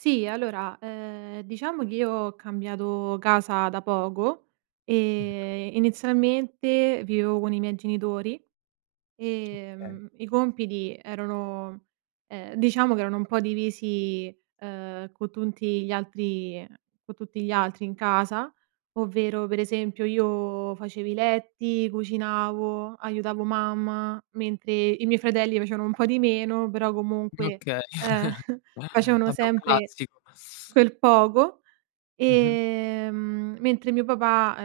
Sì, allora, ehm, diciamo che io ho cambiato casa da poco e inizialmente vivevo con i miei genitori. Okay. Ehm, i compiti erano ehm, diciamo che erano un po' divisi, uhm, con tutti gli altri ehm, con tutti gli altri in casa. Ovvero, per esempio, io facevo i letti, cucinavo, aiutavo mamma, mentre i miei fratelli facevano un po' di meno, però Okay. comunque, uhm, Vabbè facevano un sempre classico. quel poco; Mh-mh. ehm, mentre mio papà,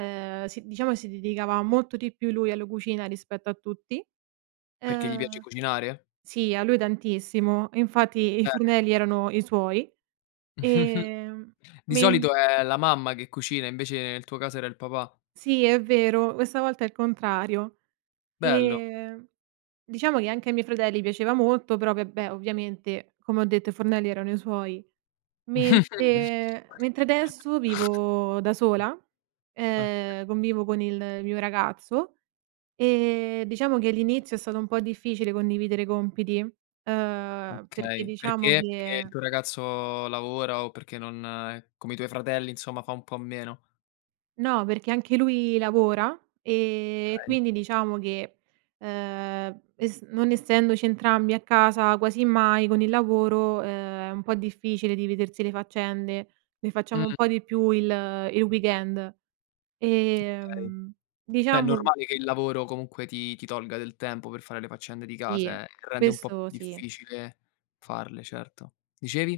ehm, sì, diciamo, si dedicava molto di più lui alla cucina rispetto a tutti. Perché gli Ehm piace cucinare? sì, a lui tantissimo, infatti i Cer fornelli erano i suoi. Ehm, Di men solito è la mamma che cucina, invece nel tuo caso era il papà. Sì, è vero, questa volta è il contrario. Bello. Ehm, diciamo che anche ai miei fratelli piaceva molto, però vabbè, ovviamente, come ho detto, i fornelli erano i suoi. Mentre mentre adesso vivo da sola, ehm, convivo con il mio ragazzo, ehm, diciamo che all'inizio è stato un po' difficile condividere compiti, uhm, perché Okay, diciamo perché? Perché il che tuo ragazzo lavora o perché non è come i tuoi fratelli, insomma, fa un po' a meno? No, perché anche lui lavora, ehm, e Okay. quindi diciamo che, ehm, e s non essendoci entrambi a casa quasi mai con il lavoro, ehm, è un po' difficile dividersi le faccende, ne facciamo un Mh-mh. po' di più il il weekend. Okay. Ehm, È diciamo normale che il lavoro comunque ti ti tolga del tempo per fare le faccende di Sì casa, eh, eh. Rende un po' questo sì. difficile farle, certo. Dicevi?